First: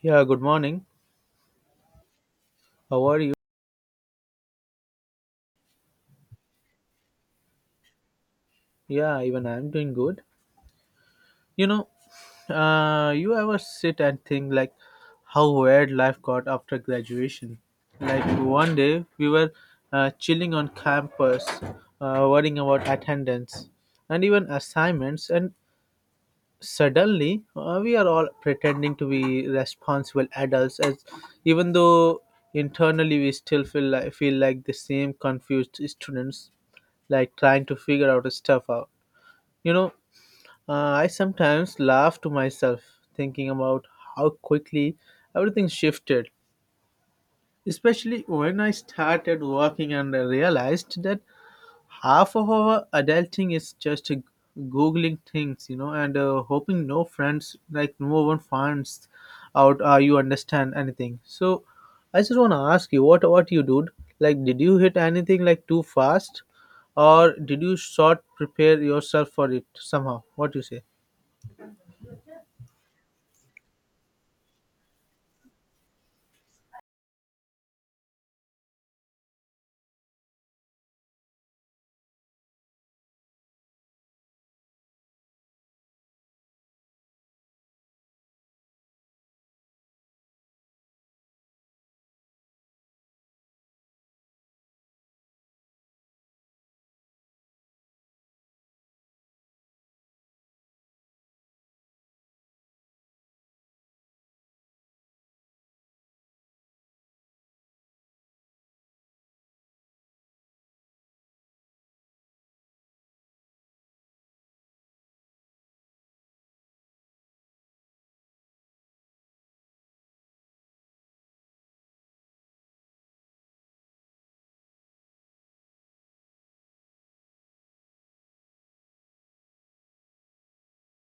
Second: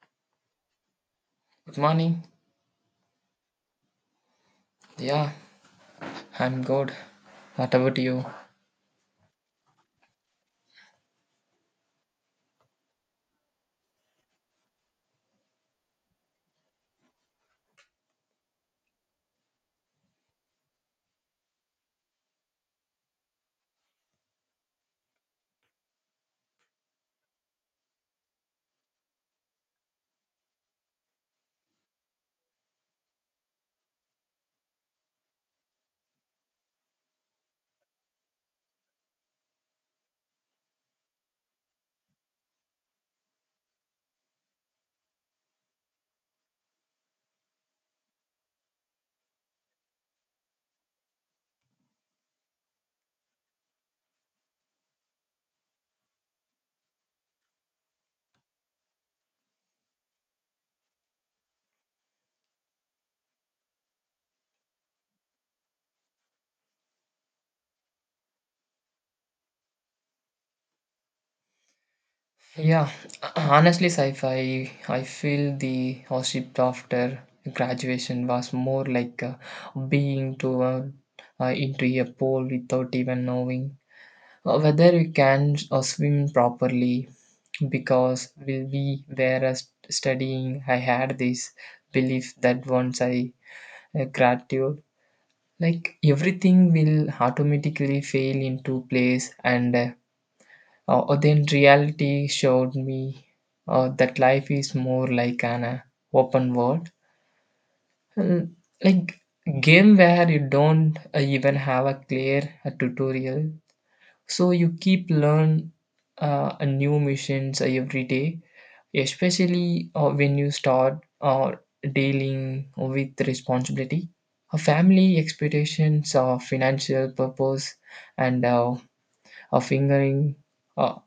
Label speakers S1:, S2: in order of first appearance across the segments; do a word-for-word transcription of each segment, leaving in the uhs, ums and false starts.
S1: Yeah, good morning.
S2: Good morning.
S1: How are you?
S2: Yeah, I'm good. What about you?
S1: Yeah, even I'm doing good. You know, uh, you ever sit and think like how weird life got after graduation? Like one day we were uh, chilling on campus, uh, worrying about attendance and even assignments, and suddenly uh, we are all pretending to be responsible adults as even though internally we still feel like feel like the same confused students, like trying to figure out stuff out you know uh, I sometimes laugh to myself thinking about how quickly everything shifted, especially when I started working and I realized that half of our adulting is just uh, googling things, you know, and uh, hoping no friends, like no one finds out uh, you understand anything. So I just want to ask you what what you did, like did you hit anything like too fast, or did you sort prepare yourself for it somehow? What do you say?
S2: Yeah, honestly, Saif, I, I feel the hardship after graduation was more like uh, being thrown uh, into a pool without even knowing uh, whether you can uh, swim properly because we, we were uh, st- studying. I had this belief that once I uh, graduate, like everything will automatically fail into place and uh, Uh, uh, then reality showed me uh, that life is more like an uh, open world, Uh, like game where you don't uh, even have a clear uh, tutorial. So you keep learn uh, a new missions uh, every day, especially uh, when you start uh, dealing with responsibility, a family expectations, uh, financial purpose, and uh, a fingering uh,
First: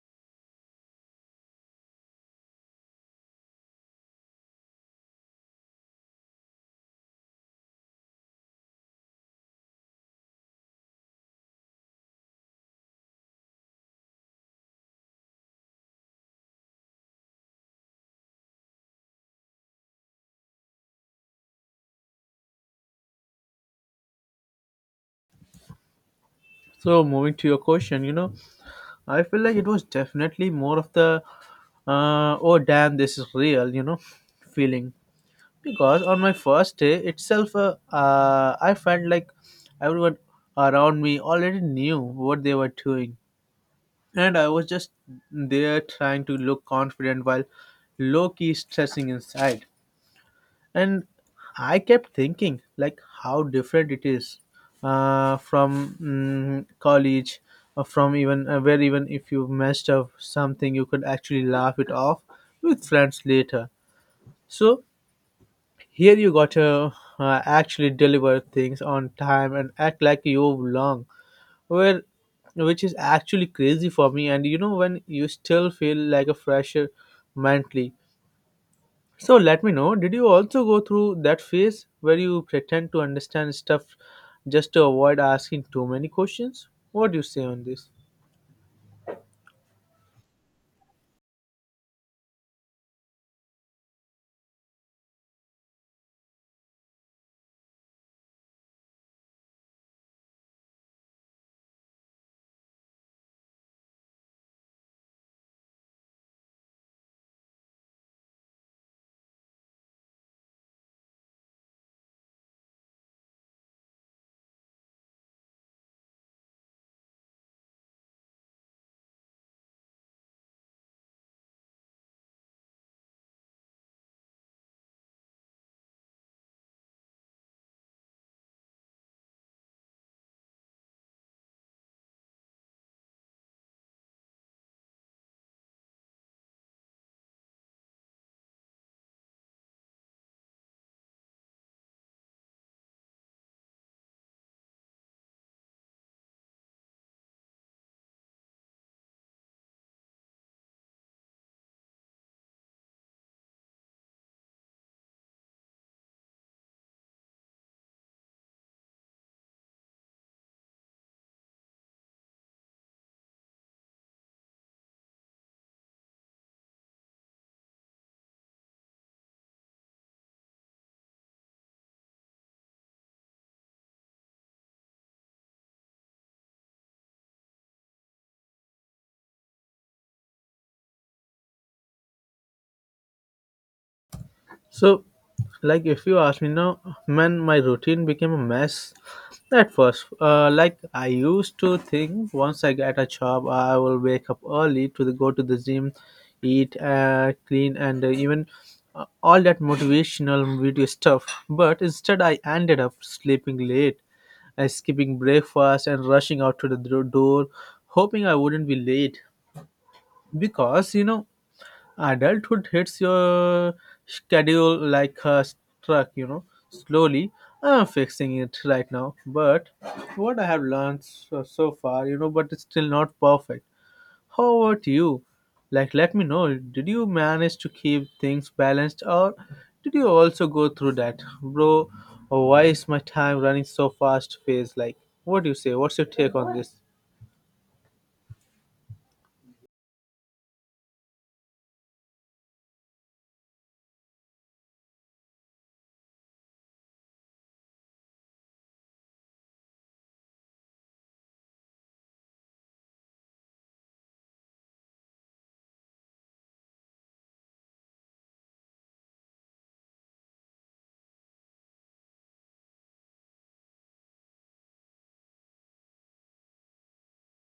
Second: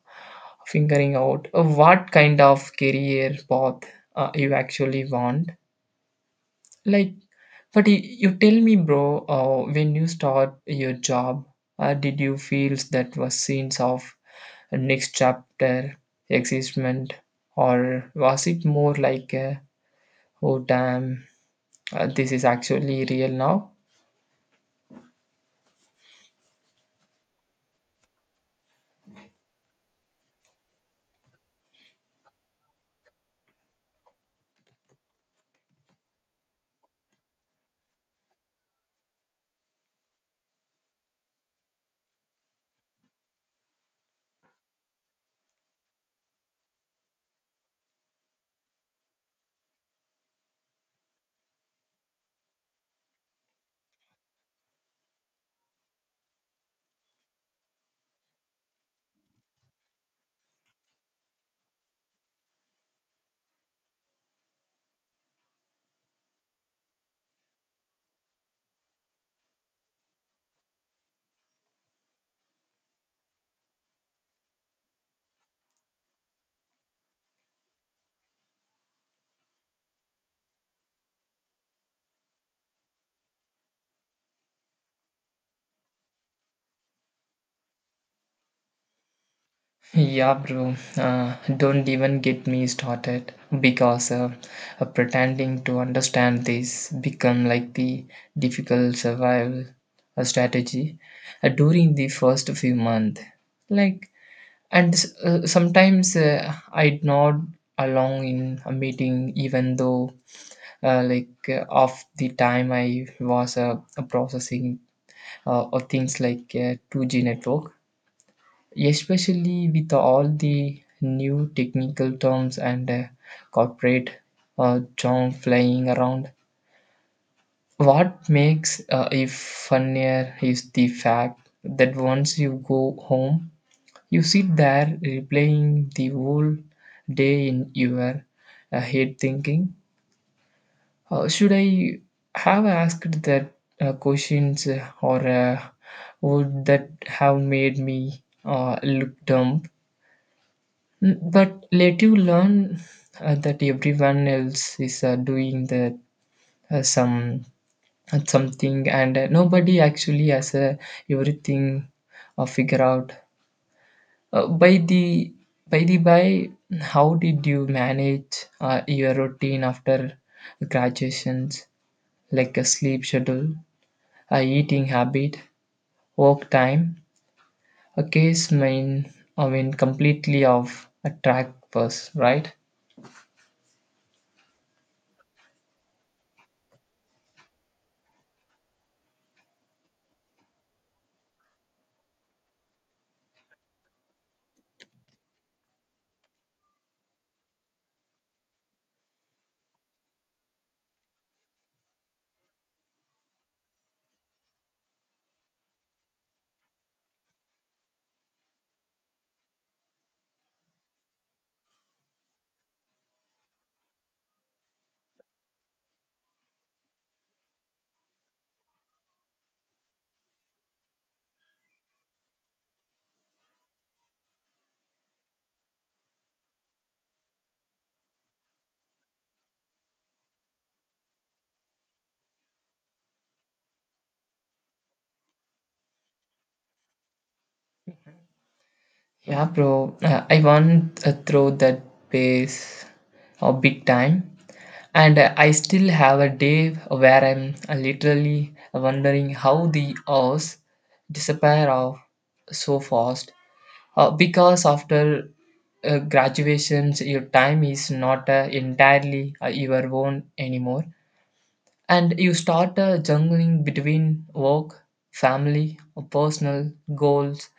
S2: figuring out uh, what kind of career path uh, you actually want. Like, but you, you tell me, bro, uh, when you start your job, uh, did you feel that was scenes of next chapter existment, or was it more like, uh, oh damn, uh, this is actually real now?
S1: So moving to your question, you know, I feel like it was definitely more of the uh, oh damn, this is real, you know, feeling, because on my first day itself uh, uh, I felt like everyone around me already knew what they were doing and I was just there trying to look confident while low-key stressing inside. And I kept thinking like how different it is uh, from mm, college, or from even uh, where even if you messed up something you could actually laugh it off with friends later. So here you gotta uh, actually deliver things on time and act like you belong. Well, which is actually crazy for me. And you know, when you still feel like a fresher mentally. So let me know, did you also go through that phase where you pretend to understand stuff just to avoid asking too many questions? What do you say on this?
S2: Yeah, bro. Uh, don't even get me started because uh, uh, pretending to understand this become like the difficult survival uh, strategy uh, during the first few months. Like, and s- uh, sometimes uh, I nod along in a meeting, even though uh, like uh, of the time I was uh, processing uh, or things like uh, two G network, especially with all the new technical terms and uh, corporate uh, jargon flying around. What makes uh, it funnier is the fact that once you go home, you sit there replaying the whole day in your uh, head, thinking, uh, "Should I have asked that uh, questions, uh, or uh, would that have made me uh, look dumb?" Mm, But let you learn uh, that everyone else is uh, doing the uh, some uh, something, and uh, nobody actually has uh, everything uh, figure out. Uh, by the by the by, how did you manage uh, your routine after graduations, like a sleep schedule, a eating habit, work time? A case main, I mean, completely off a track was right.
S1: So, like, if you ask me now, man, my routine became a mess at first. Uh, like, I used to think once I get a job, I will wake up early to the, go to the gym, eat, uh, clean, and uh, even uh, all that motivational video stuff. But instead, I ended up sleeping late, uh, skipping breakfast, and rushing out to the dro- door, hoping I wouldn't be late. Because, you know, adulthood hits your schedule like a truck, you know, slowly. I'm fixing it right now, but what I have learned so, so far, you know, but it's still not perfect. How about you? Like, let me know, did you manage to keep things balanced, or did you also go through that, bro, why is my time running so fast phase? Like what do you say, what's your take on this?
S2: Yeah, bro. Uh, I want uh, throw that pace a big time, and uh, I still have a day where I'm uh, literally wondering how the hours disappear off so fast. Uh, because after uh, graduations, your time is not uh, entirely uh, your own anymore, and you start uh, jungling between work, family, uh, personal goals,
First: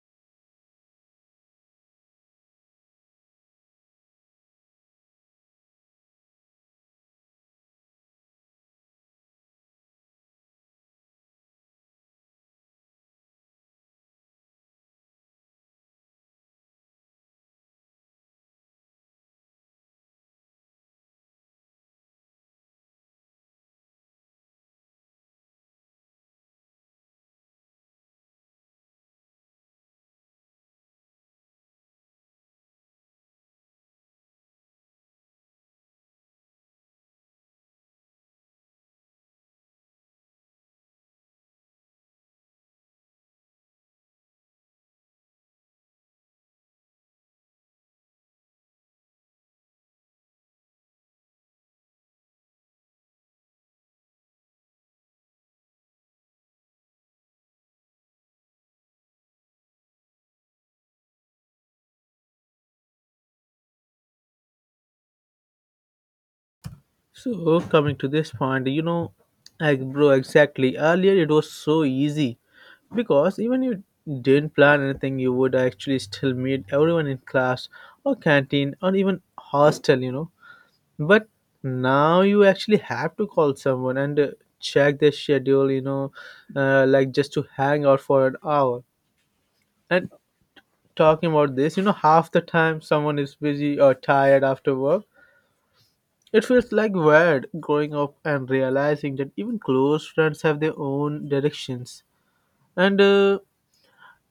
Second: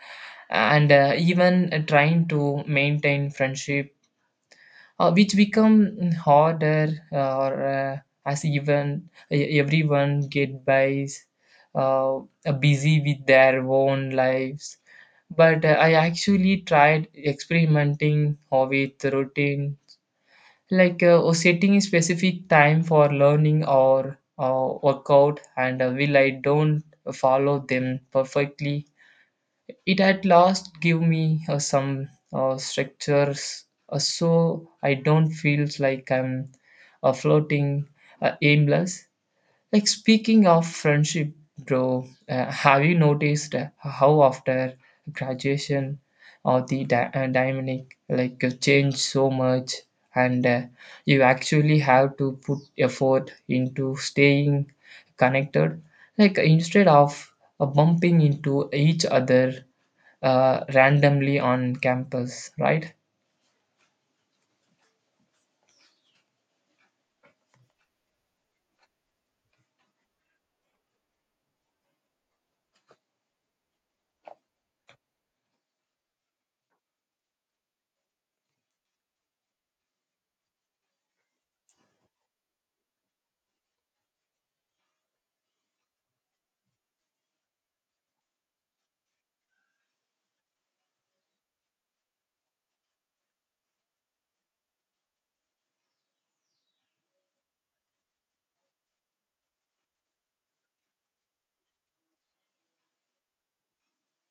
S2: and uh, even uh, trying to maintain friendship uh, which become harder uh, or uh, as even e- everyone get by uh, busy with their own lives, but uh, I actually tried experimenting uh, with routine, like uh, or setting specific time for learning or uh, workout, and uh, will I don't follow them perfectly, it at last gave me uh, some uh, structures uh, so I don't feel like I'm uh, floating uh, aimless. Like, speaking of friendship, bro, uh, have you noticed how after graduation or the dy- uh, dynamic like uh, change so much, and uh, you actually have to put effort into staying connected, like instead of uh, bumping into each other uh, randomly on campus, right?
S1: So coming to this point, you know, like bro, exactly. Earlier it was so easy because even you didn't plan anything, you would actually still meet everyone in class or canteen or even hostel, you know. But now you actually have to call someone and uh, check their schedule, you know, uh, like just to hang out for an hour. And talking about this, you know, half the time someone is busy or tired after work, it feels like weird growing up and realizing that even close friends have their own directions, and uh,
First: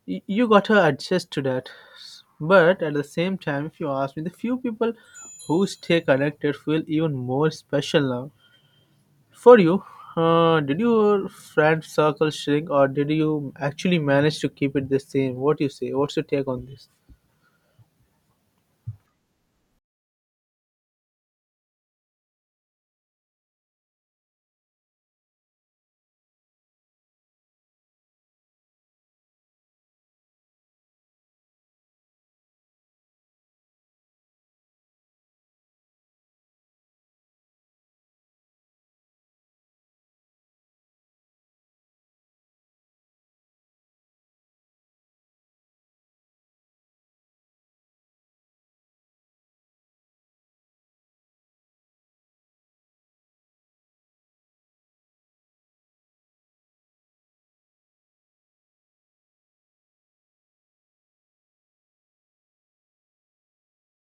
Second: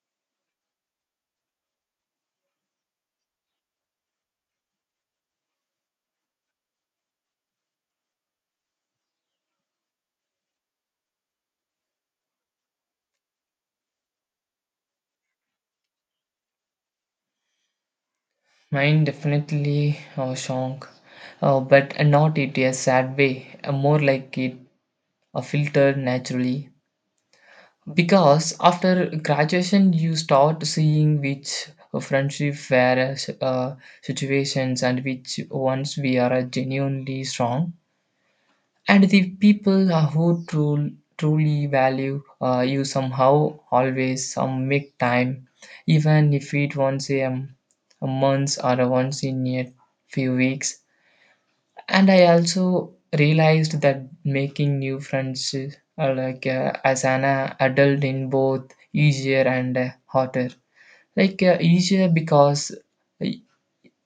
S1: y- you gotta adjust to that. But at the same time, if you ask me, the few people who stay connected feel even more special now. For you, uh, did your friend circle shrink, or did you actually manage to keep it the same? What do you say? What's your take on this?
S2: Mine definitely uh, shock, uh, but not in a sad way, uh, more like it uh, filtered naturally. Because after graduation, you start seeing which friendship were uh, situations and which ones we are genuinely strong, and the people uh, who tru- truly value uh, you somehow always um, make time even if it once a, um, a month or a once in a few weeks. And I also realized that making new friends uh, like uh, as an uh, adult in both easier and uh, harder, like uh, easier because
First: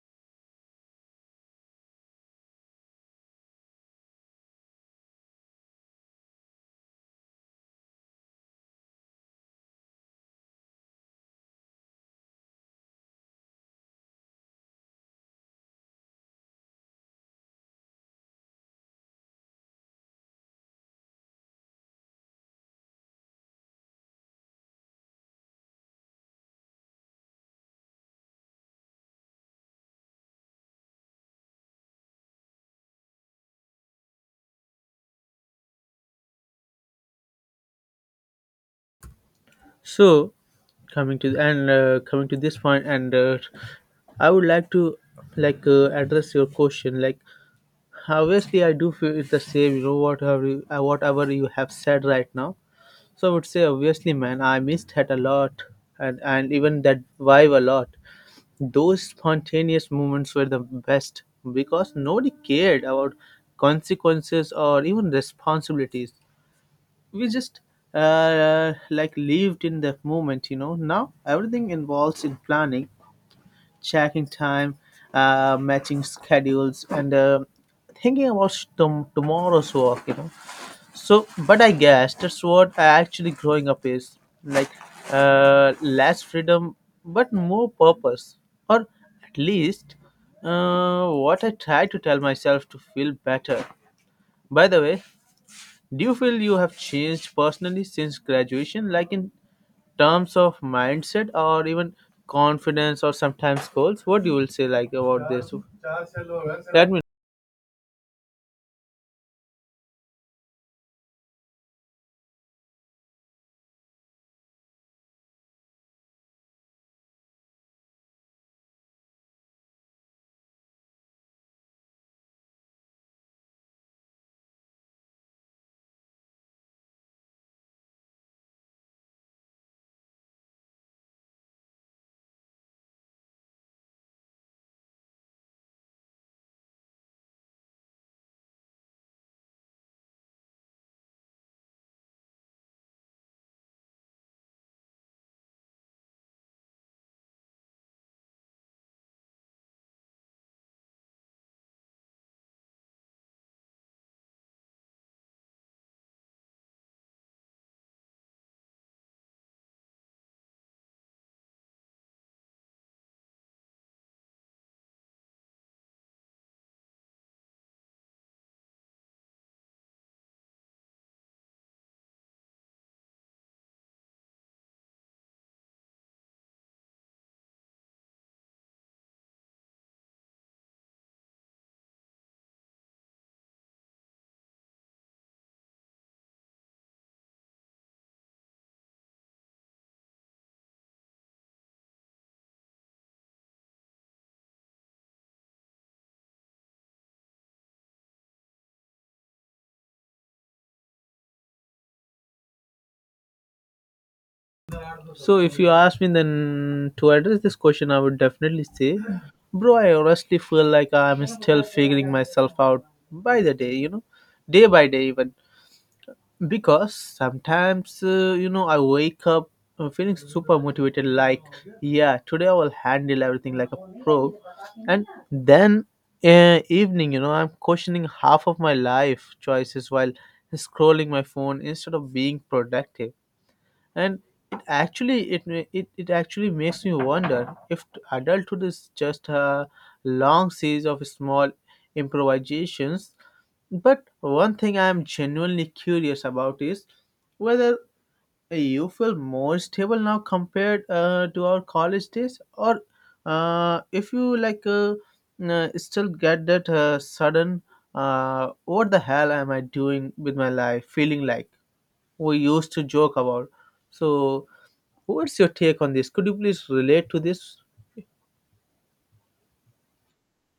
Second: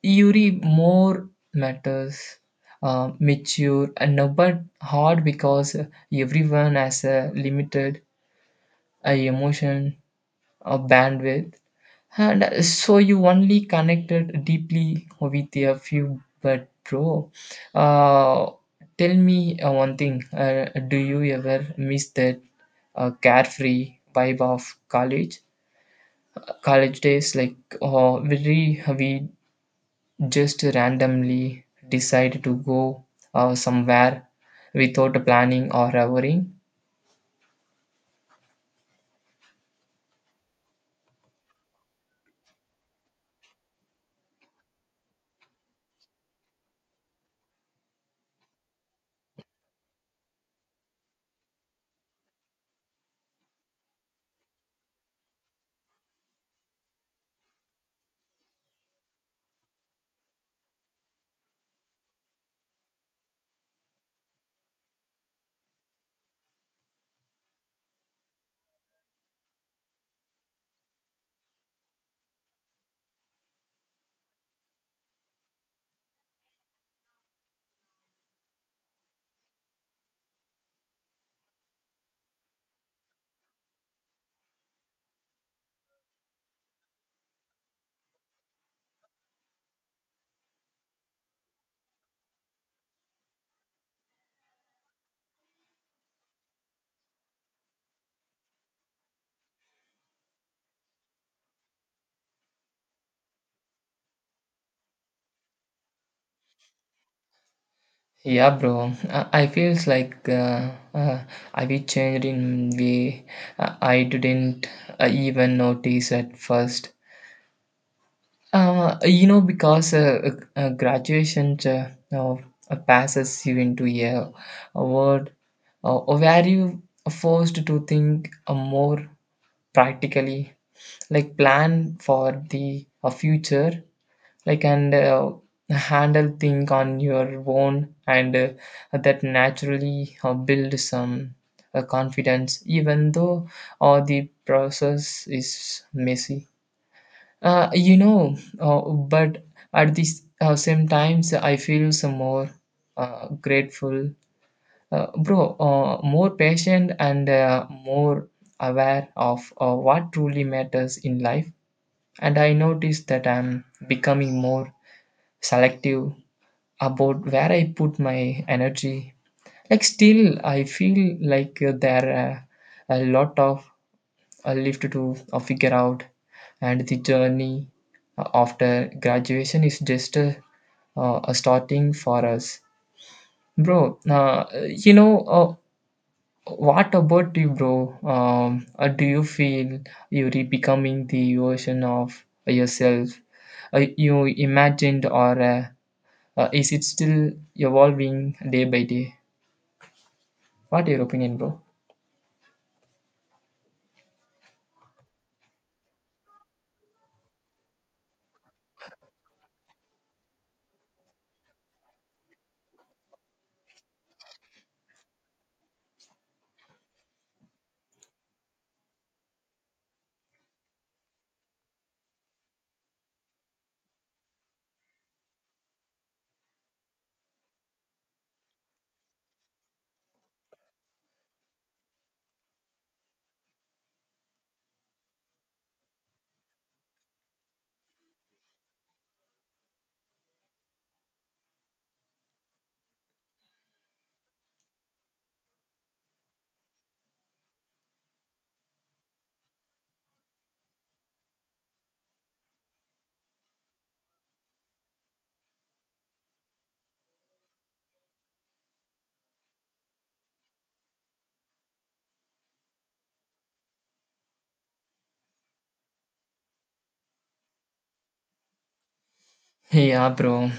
S2: Yuri more matters, uh, mature, and now but hard because everyone has a limited uh, emotion or bandwidth, and uh, so you only connected deeply with a few. But bro, uh, tell me uh, one thing: uh, do you ever miss that uh, carefree vibe of college, college days? Like, uh, very we just randomly decide to go uh, somewhere without planning or worrying.
S1: So coming to and uh, coming to this point, and uh, I would like to like uh, address your question. Like obviously, I do feel it's the same. You know whatever you, uh, whatever you have said right now. So I would say obviously, man, I missed that a lot, and and even that vibe a lot. Those spontaneous moments were the best because nobody cared about consequences or even responsibilities. We just uh, like lived in that moment, you know. Now everything involves in planning, checking time, uh, matching schedules, and uh, thinking about tom- tomorrow's work, you know. So but I guess that's what I actually growing up is like, uh, less freedom but more purpose, or at least uh, what I try to tell myself to feel better. By the way, do you feel you have changed personally since graduation, like in terms of mindset, or even confidence, or sometimes goals? What you will say like about this? Let me.
S2: Yeah, bro. Uh, I feels like uh, uh, I be changed in way uh, I didn't uh, even notice at first. Uh, you know, because uh, uh, uh, graduation uh, uh, passes you into a, a world uh, where you are forced to think uh, more practically, like plan for the uh, future like, and uh, handle thing on your own, and uh, that naturally uh, build some uh, confidence even though uh, the process is messy, uh, you know, uh, but at the uh, same times I feel some more uh, grateful, uh, bro, uh, more patient and uh, more aware of uh, what truly matters in life, and I notice that I'm becoming more selective about where I put my energy. Like, still, I feel like uh, there are a lot of uh, left to uh, figure out, and the journey uh, after graduation is just a, uh, a starting for us, bro. Uh, you know. Uh, what about you, bro? Um, uh, do you feel you're becoming the version of yourself uh, you imagined, or uh, uh, is it still evolving day by day? What your opinion, bro?
S1: So if you ask me then to address this question, I would definitely say, bro, I honestly feel like I'm still figuring myself out by the day, you know, day by day even. Because sometimes, uh, you know, I wake up uh, feeling super motivated like, yeah, today I will handle everything like a pro. And then uh, evening, you know, I'm questioning half of my life choices while scrolling my phone instead of being productive. And it actually it ma- it, it actually makes me wonder if t- adulthood is just a long series of small improvisations. But one thing I am genuinely curious about is whether you feel more stable now compared uh, to our college days, or uh, if you like uh, uh, still get that uh, sudden uh, what the hell am I doing with my life feeling like we used to joke about. So what's your take on this? Could you please relate to this?
S2: Yeah, bro.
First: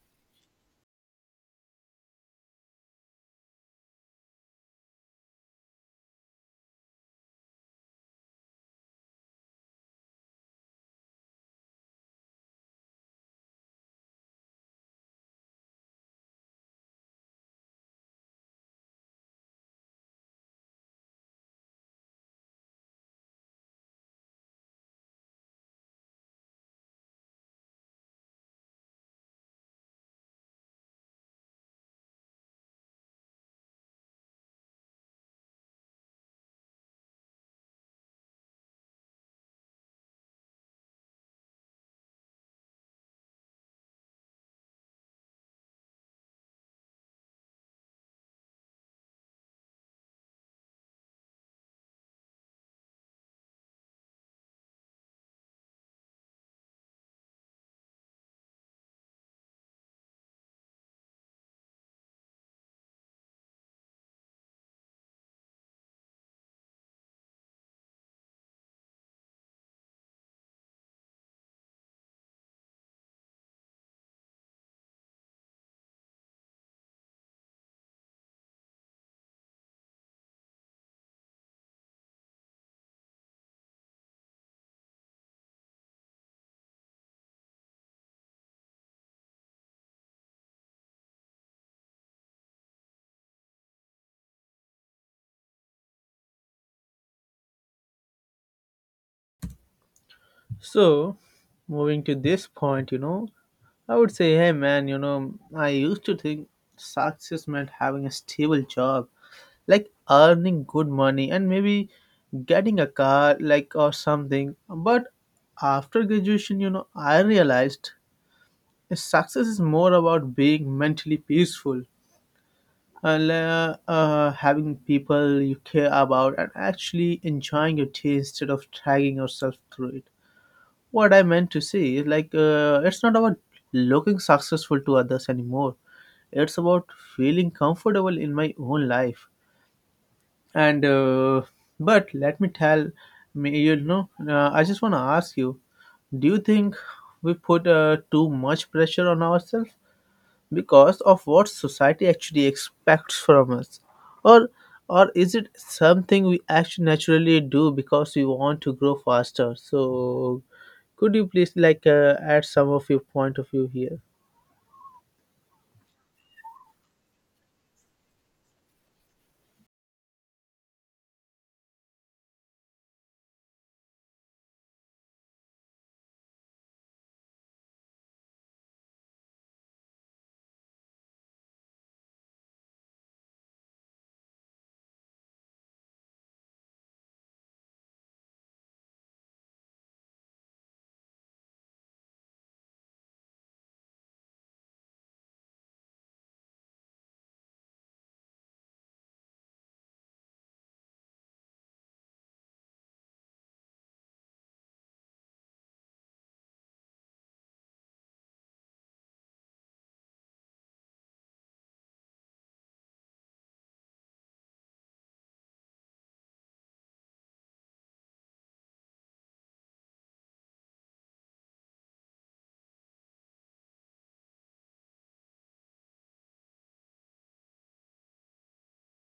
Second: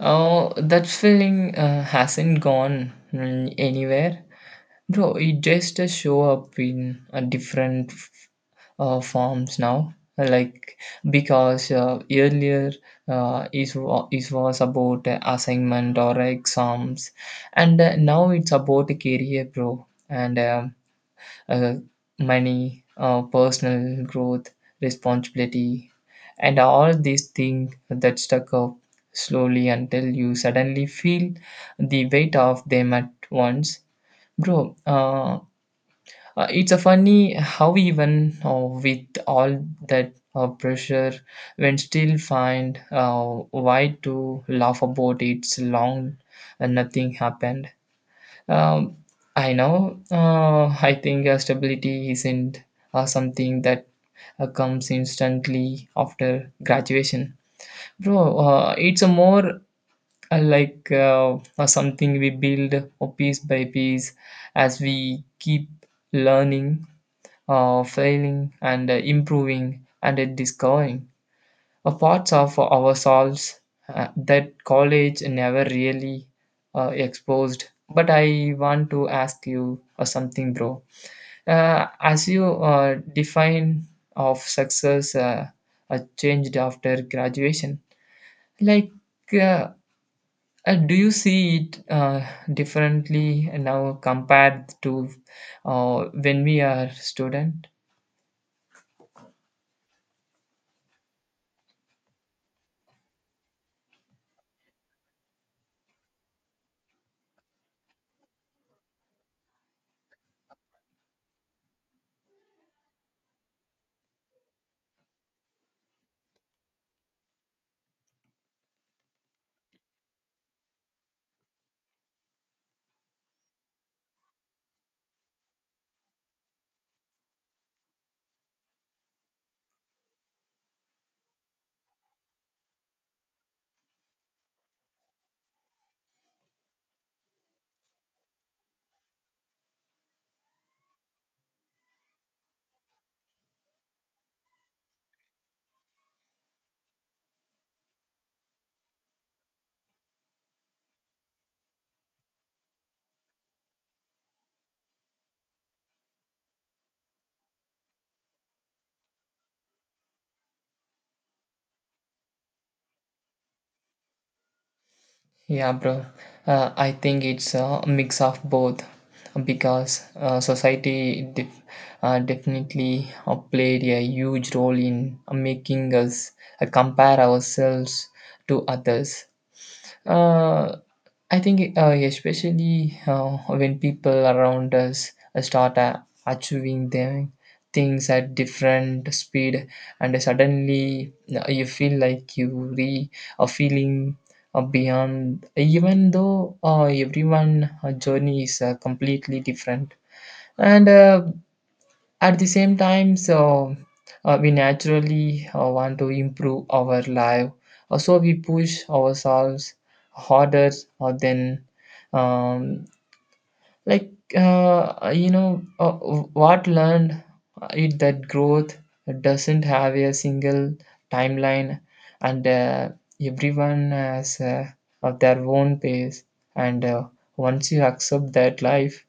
S2: Oh, that feeling uh, hasn't gone mm, anywhere, bro. It just uh, show up in uh, different f- uh, forms now. Like, because uh, earlier uh, it, wa- it was about uh, assignment or exams, and uh, now it's about career, bro. And um, uh, money, uh, personal growth, responsibility, and all these things that stuck up slowly until you suddenly feel the weight of them at once. Bro, uh, uh, it's a funny how even uh, with all that uh, pressure, when still find uh, why to laugh about it's long and nothing happened. Um, I know. Uh, I think uh, stability isn't uh, something that uh, comes instantly after graduation, bro. Uh, it's a more uh, like uh, uh, something we build uh, piece by piece as we keep learning, uh, failing, and uh, improving and uh, discovering. A parts of ourselves uh, that college never really uh, exposed. But I want to ask you uh, something, bro. Uh, as you uh, define of success uh, uh, changed after graduation, like uh, uh, do you see it uh, differently now compared to uh, when we are student?
S1: So, moving to this point, you know, I would say, hey man, you know, I used to think success meant having a stable job, like earning good money and maybe getting a car, like, or something. But after graduation, you know, I realized success is more about being mentally peaceful, and uh, uh, having people you care about and actually enjoying your tea instead of dragging yourself through it. What I meant to say is like, uh, it's not about looking successful to others anymore. It's about feeling comfortable in my own life. And uh, but let me tell me, you know, uh, I just want to ask you: do you think we put uh, too much pressure on ourselves because of what society actually expects from us, or or is it something we actually naturally do because we want to grow faster? So could you please like uh, add some of your point of view here?
S2: Yeah, bro. Uh, I think it's a mix of both, because uh, society def- uh, definitely uh, played a huge role in making us uh, compare ourselves to others. Uh, I think, uh, especially uh, when people around us uh, start uh, achieving them things at different speed, and suddenly uh, you feel like you re are feeling uh, beyond, even though uh, everyone uh, journey is uh, completely different. And uh, at the same time, so uh, we naturally uh, want to improve our life. Uh, so we push ourselves harder uh, than um, like uh, you know, uh, what learned uh, it that growth doesn't have a single timeline, and uh, everyone has uh, of their own pace. And uh, once you accept that life,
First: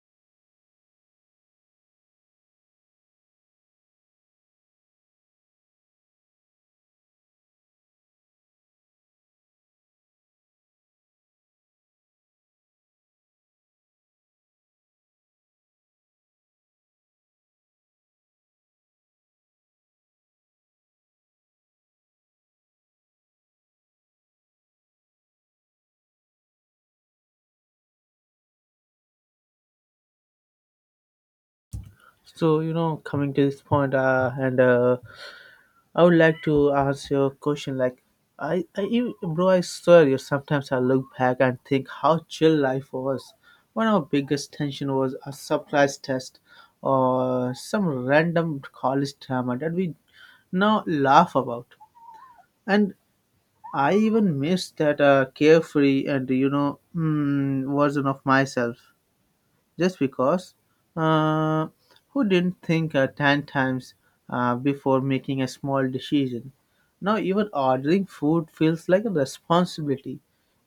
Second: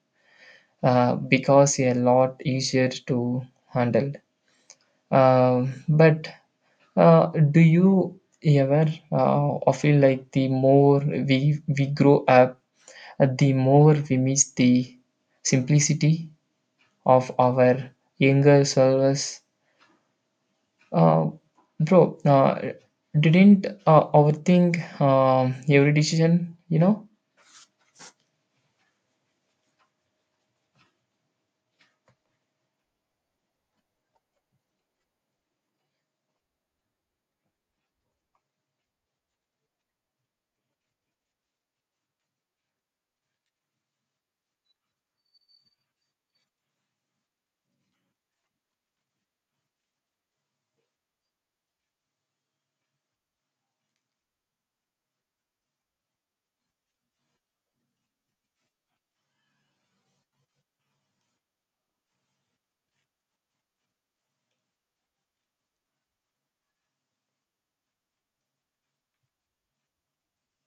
S2: uh, because a lot easier to handle. Um, but uh, do you ever uh, or feel like the more we we grow up, uh, the more we miss the simplicity of our younger selves? Uh, Bro, uh, didn't uh, overthink um, every decision, you know?
S1: So you know, coming to this point, uh, and uh, I would like to ask you a question. Like, I, I, you- bro, I swear you. Sometimes I look back and think how chill life was. One of our biggest tension was a surprise test or some random college drama that we now laugh about. And I even miss that uh, carefree and, you know, mm, version of myself just because. Uh, who didn't think uh, ten times uh, before making a small decision? Now, even ordering food feels like a responsibility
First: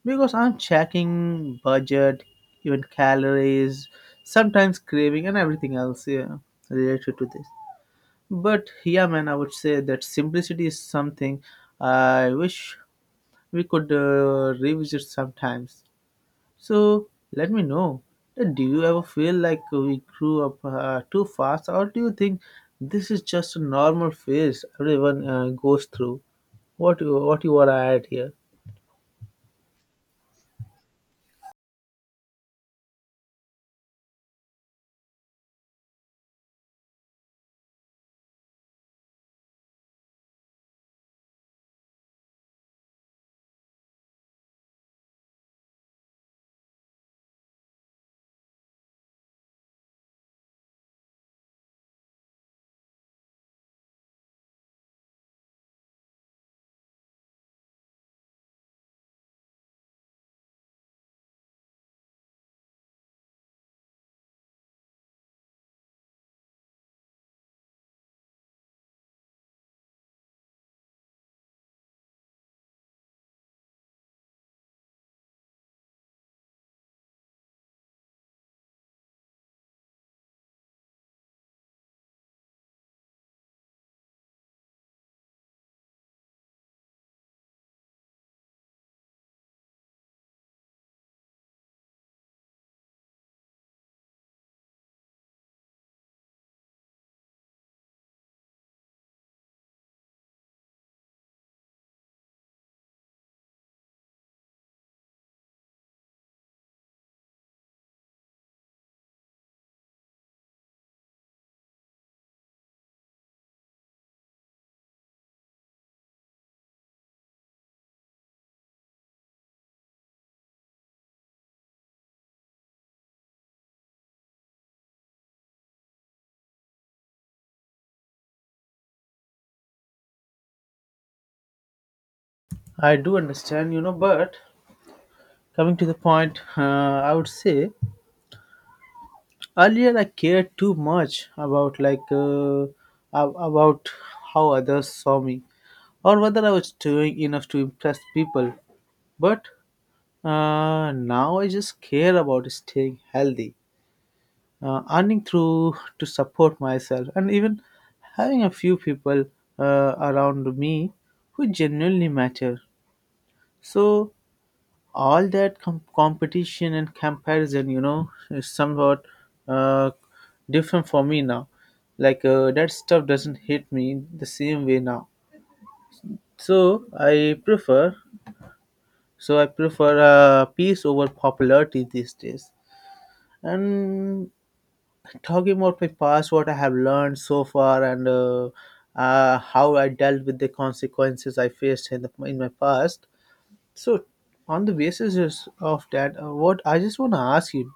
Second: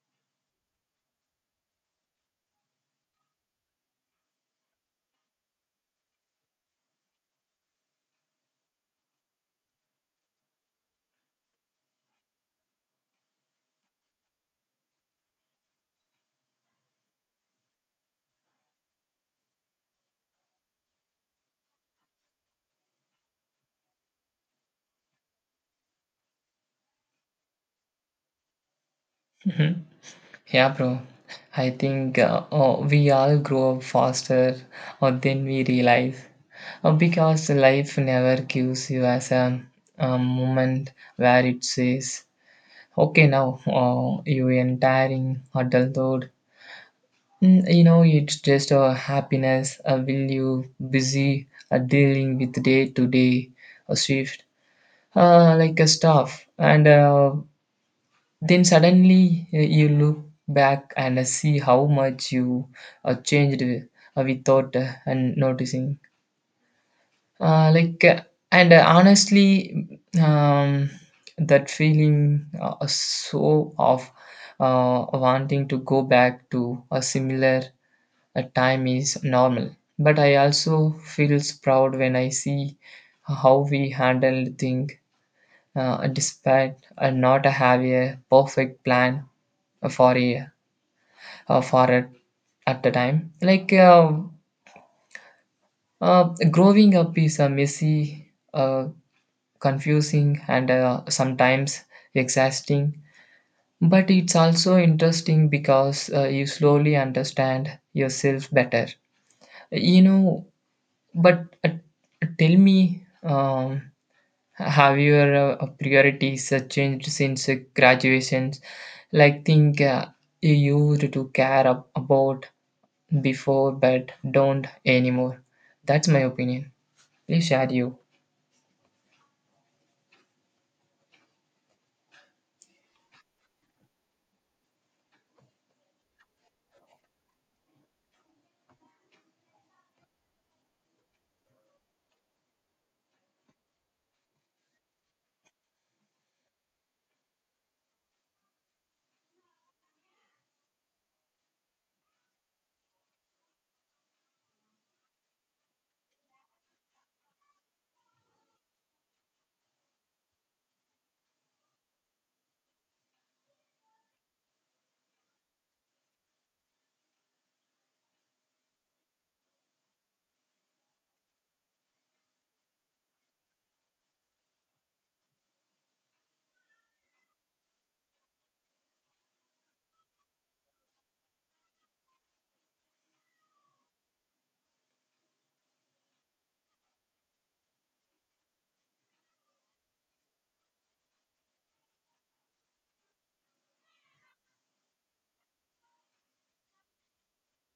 S1: because I'm checking budget, even calories, sometimes craving, and everything else, yeah, related to this. But yeah, man, I would say that simplicity is something I wish we could uh, revisit sometimes. So let me know. That Do you ever feel like we grew up uh, too fast, or do you think this is just a normal phase everyone uh, goes through? What you, what you are at here?
S2: Mhm. Yeah, bro. I think uh, uh, we all grow up faster or then we realize. Uh, because life never gives you as a, a moment where it says, okay, now uh, you entering adulthood. Mm, You know, it's just a happiness. Uh, will you busy uh, dealing with day to day a shift, uh, like a stuff, and uh, then suddenly uh, you look back and uh, see how much you uh, changed uh, without uh, and noticing. Uh, like, uh, and uh, honestly, um, that feeling uh, so of uh, wanting to go back to a similar uh, time is normal, but I also feels proud when I see how we handle things uh, despite uh, not have a perfect plan for a uh, for a at the time, like uh, uh, growing up is a messy, uh, confusing, and uh, sometimes exhausting, but it's also interesting because uh, you slowly understand yourself better, you know. But uh, tell me, um, have your uh, priorities uh, changed since uh, graduations? Like, think uh, you used to care ab- about before but don't anymore. That's my opinion. Please share you.
S1: I do understand, you know, but coming to the point, uh, I would say earlier I cared too much about like uh, ab- about how others saw me or whether I was doing enough to impress people. But uh, now I just care about staying healthy, uh, earning through to support myself, and even having a few people uh, around me who genuinely matter. So all that com- competition and comparison, you know, is somewhat uh, different for me now. Like uh, that stuff doesn't hit me the same way now. So i prefer so i prefer uh, peace over popularity these days. And talking about my past, what I have learned so far, and uh, uh, how I dealt with the consequences I faced in, the, in my past. So, on the basis is- of that, uh, what I just want to ask you,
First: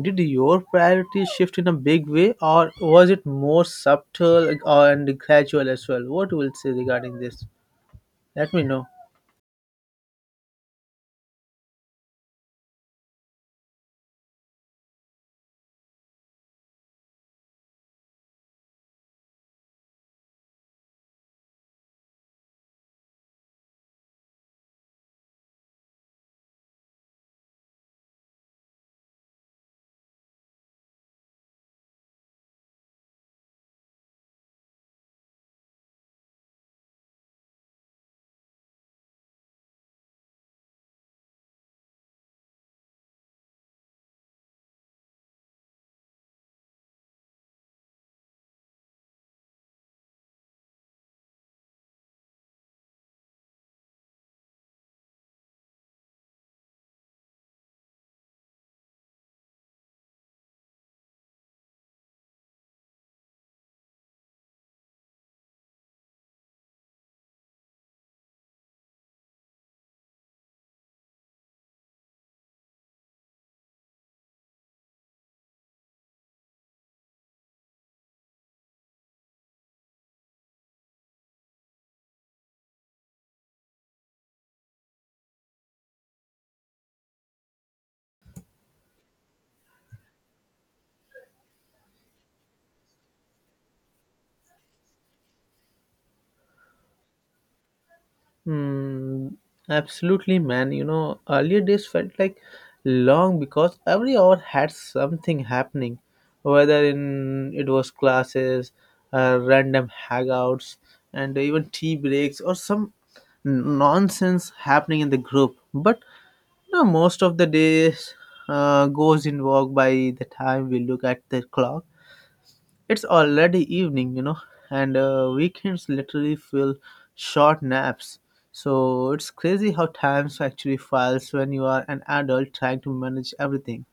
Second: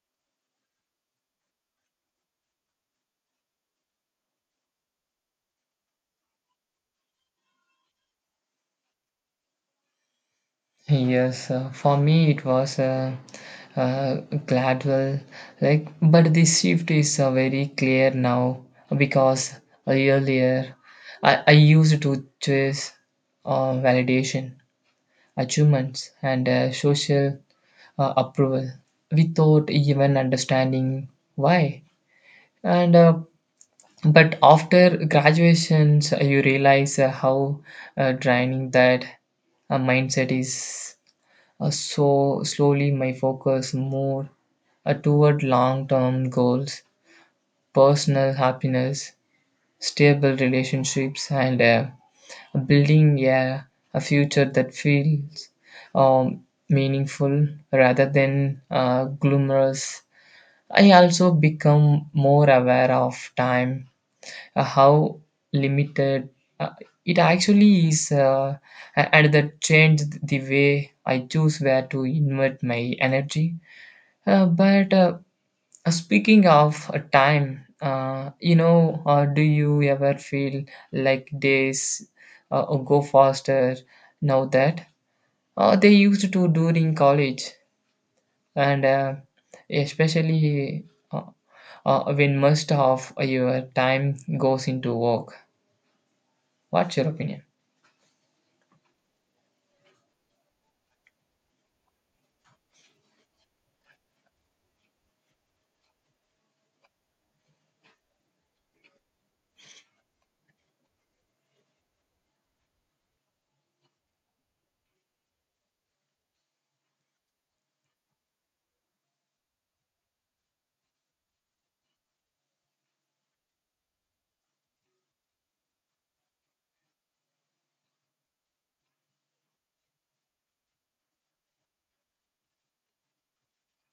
S1: did your priorities shift in a big way, or was it more subtle uh, and gradual as well? What will say regarding this? Let me know.
S2: Yes, uh, for me it was uh, uh, gradual, like, but the shift is uh, very clear now because earlier I, I used to chase uh, validation, achievements, and uh, social uh, approval without even understanding why. And uh, but after graduations, you realize uh, how uh, draining that uh, mindset is, uh, so slowly my focus moved uh, toward long-term goals, personal happiness, stable relationships, and uh, building a, a future that feels um, meaningful rather than uh, glamorous. I also become more aware of time, uh, how limited uh, it actually is, uh, a- and that changed the way I choose where to invest my energy. Uh, but uh, speaking of uh, time, uh, you know, uh, do you ever feel like days uh, go faster now that uh, they used to during college, and uh, especially uh, uh, when most of your time goes into work? What's your opinion?
S1: Hmm, absolutely, man. You know, earlier days felt like long because every hour had something happening, whether in it was classes, uh, random hangouts, and even tea breaks or some n- nonsense happening in the group. But you know, most of the days uh, goes in work. By the time we look at the clock it's already evening, you know, and uh, weekends literally feel short naps. So it's crazy how time actually flies when you are an adult trying to manage everything.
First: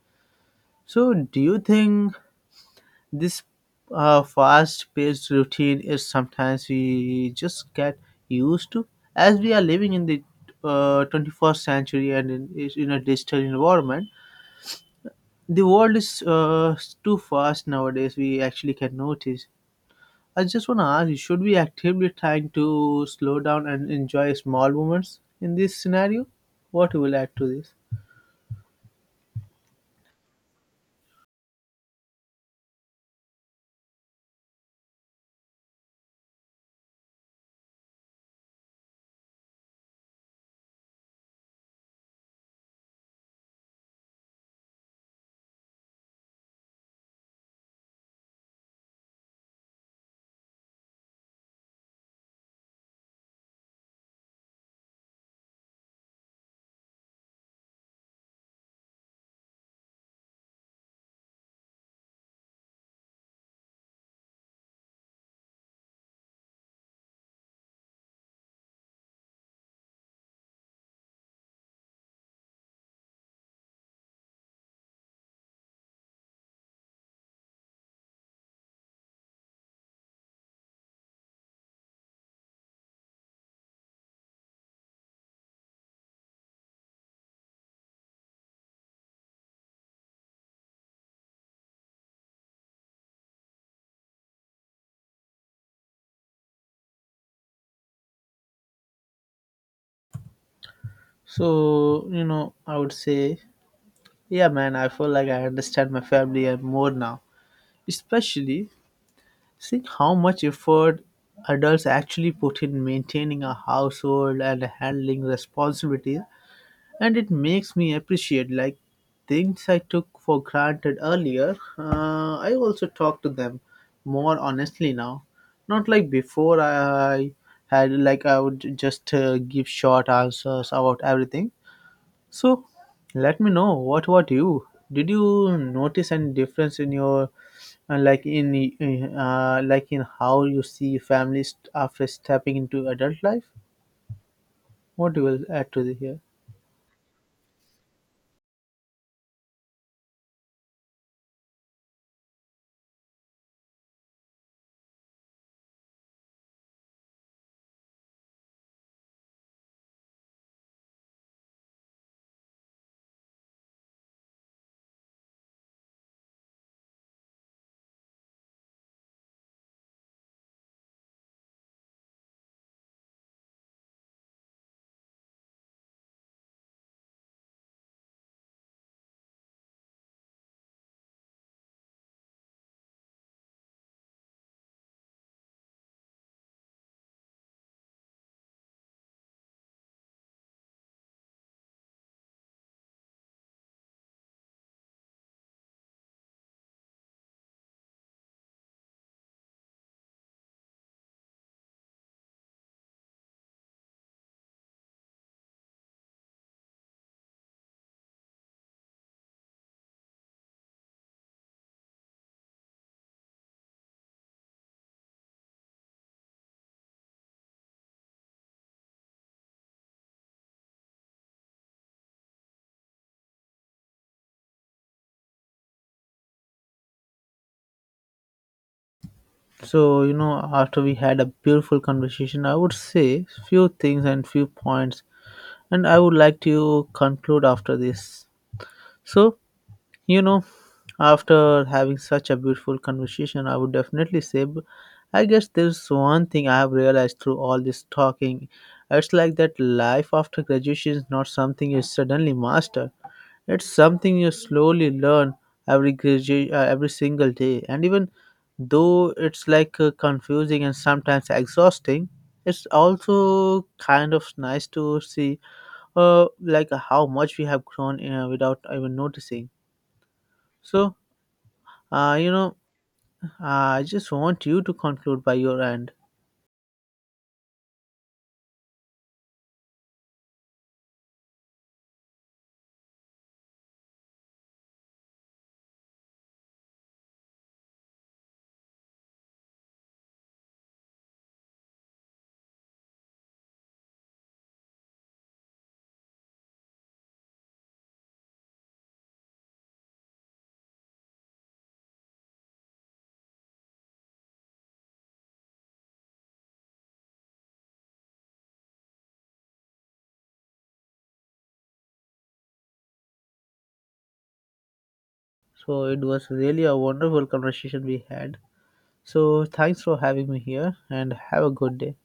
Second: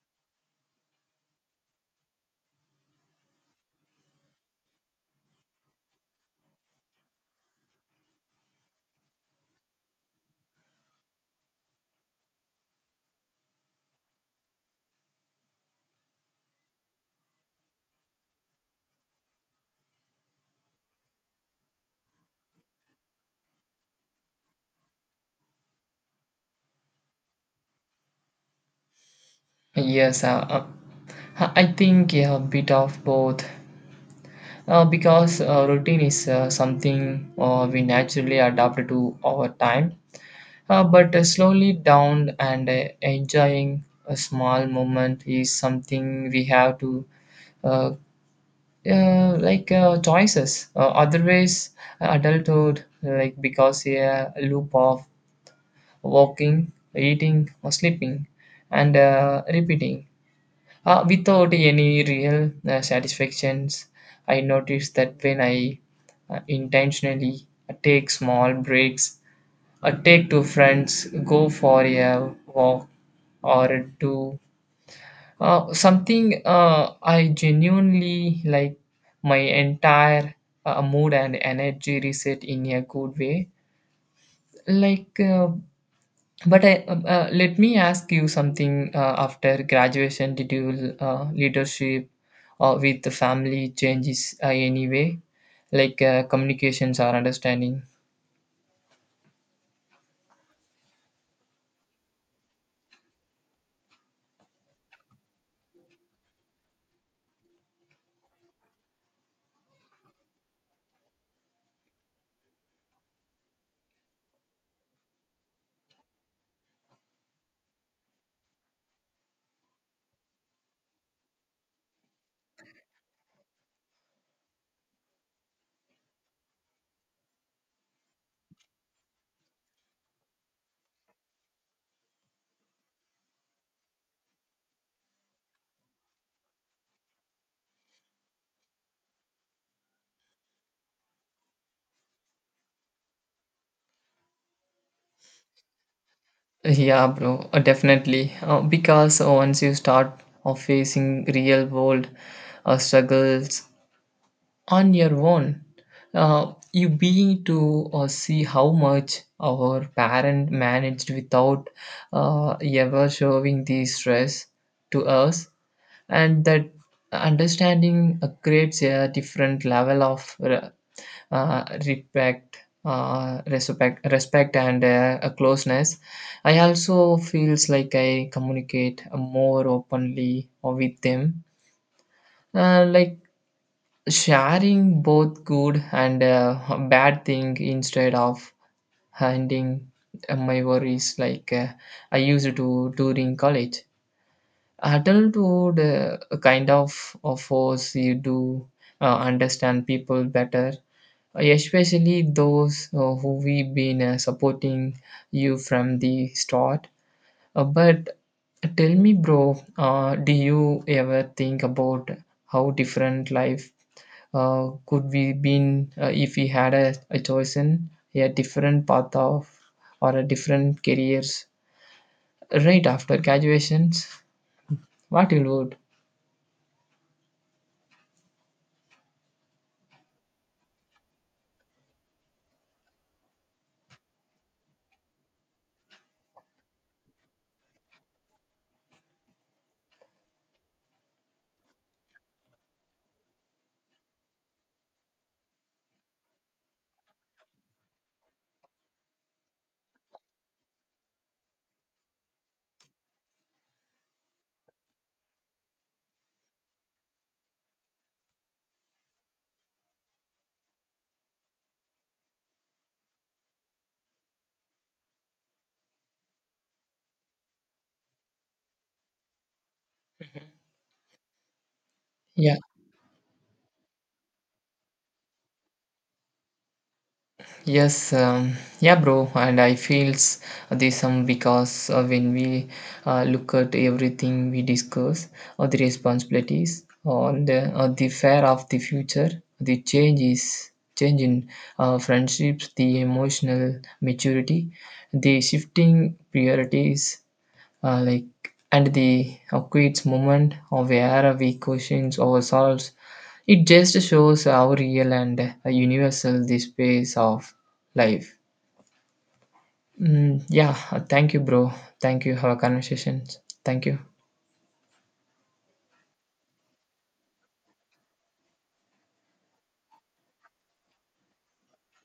S1: So do you think this uh, fast-paced routine is sometimes we just get used to, as we are living in the uh, twenty-first century, and in, is in a digital environment? The world is uh, too fast nowadays. We actually can notice. I just want to ask you, should we actively trying to slow down and enjoy small moments in this scenario? What you will add to this?
S2: Yes, uh, uh, I think, yeah, a bit of both. Uh, because uh, routine is uh, something uh, we naturally adapt to over time. Uh, but uh, slowly down and uh, enjoying a small moment is something we have to uh, uh, like uh, choices. Uh, otherwise, adulthood, like, because a loop of walking, eating, or sleeping, and uh, repeating uh, without any real uh, satisfactions. I noticed that when I uh, intentionally take small breaks, uh, take two friends, go for a walk, or do uh, something uh, I genuinely like. My entire uh, mood and energy reset in a good way. Like, uh, but I, uh, uh, let me ask you something. Uh, after graduation, did you uh, leadership uh, with the family changes uh, anyway, like uh, communications or understanding?
S1: So, you know, I would say, yeah, man, I feel like I understand my family and more now, especially seeing how much effort adults actually put in maintaining a household and handling responsibilities. And it makes me appreciate like things I took for granted earlier. uh, I also talk to them more honestly now, not like before. I had like I would just uh, give short answers about everything. So let me know, what about you? Did you notice any difference in your uh, like in uh, like in how you see families after stepping into adult life? What do you will add to the here?
S2: Yeah, bro, uh, definitely. Uh, because uh, once you start uh, facing real world uh, struggles on your own, uh, you begin to uh, see how much our parent managed without uh, ever showing the stress to us, and that understanding uh, creates a different level of re- uh, respect, uh, respect, respect, and uh, a closeness. I also feels like I communicate more openly with them, uh, like sharing both good and uh, bad thing instead of hiding uh, my worries like uh, I used to during college. Adulthood uh, kind of, of force you to uh, understand people better. Uh, especially those uh, who we've been uh, supporting you from the start. Uh, but tell me, bro, uh, do you ever think about how different life uh, could we been uh, if we had a, a chosen a different path of or a different careers right after graduations? What you would?
S1: So, you know, after we had a beautiful conversation, I would say few things and few points, and I would like to conclude after this. So, you know, after having such a beautiful conversation, I would definitely say, b- I guess there's one thing I have realized through all this talking. It's like that life after graduation is not something you suddenly master. It's something you slowly learn every gradu- uh, every single day, and even though it's like uh, confusing and sometimes exhausting, it's also kind of nice to see, uh, like how much we have grown uh, without even noticing. So, uh, you
S2: Yeah.
S1: know, I just want you to conclude by your end.
S2: Yes, um, yeah, bro, and I feels the same because uh, when we uh, look at everything we discuss, or the responsibilities, or the or the fear of the future, the changes, change in uh, friendships, the emotional maturity, the shifting priorities, uh, like, and the acquiesce moment of where we questions ourselves, it just shows how real and uh, universal the space of life. Mm, yeah, thank you, bro. Thank you for our conversations. Thank you.
S1: So it was really a wonderful conversation we had. So thanks for having me here, and have a good day.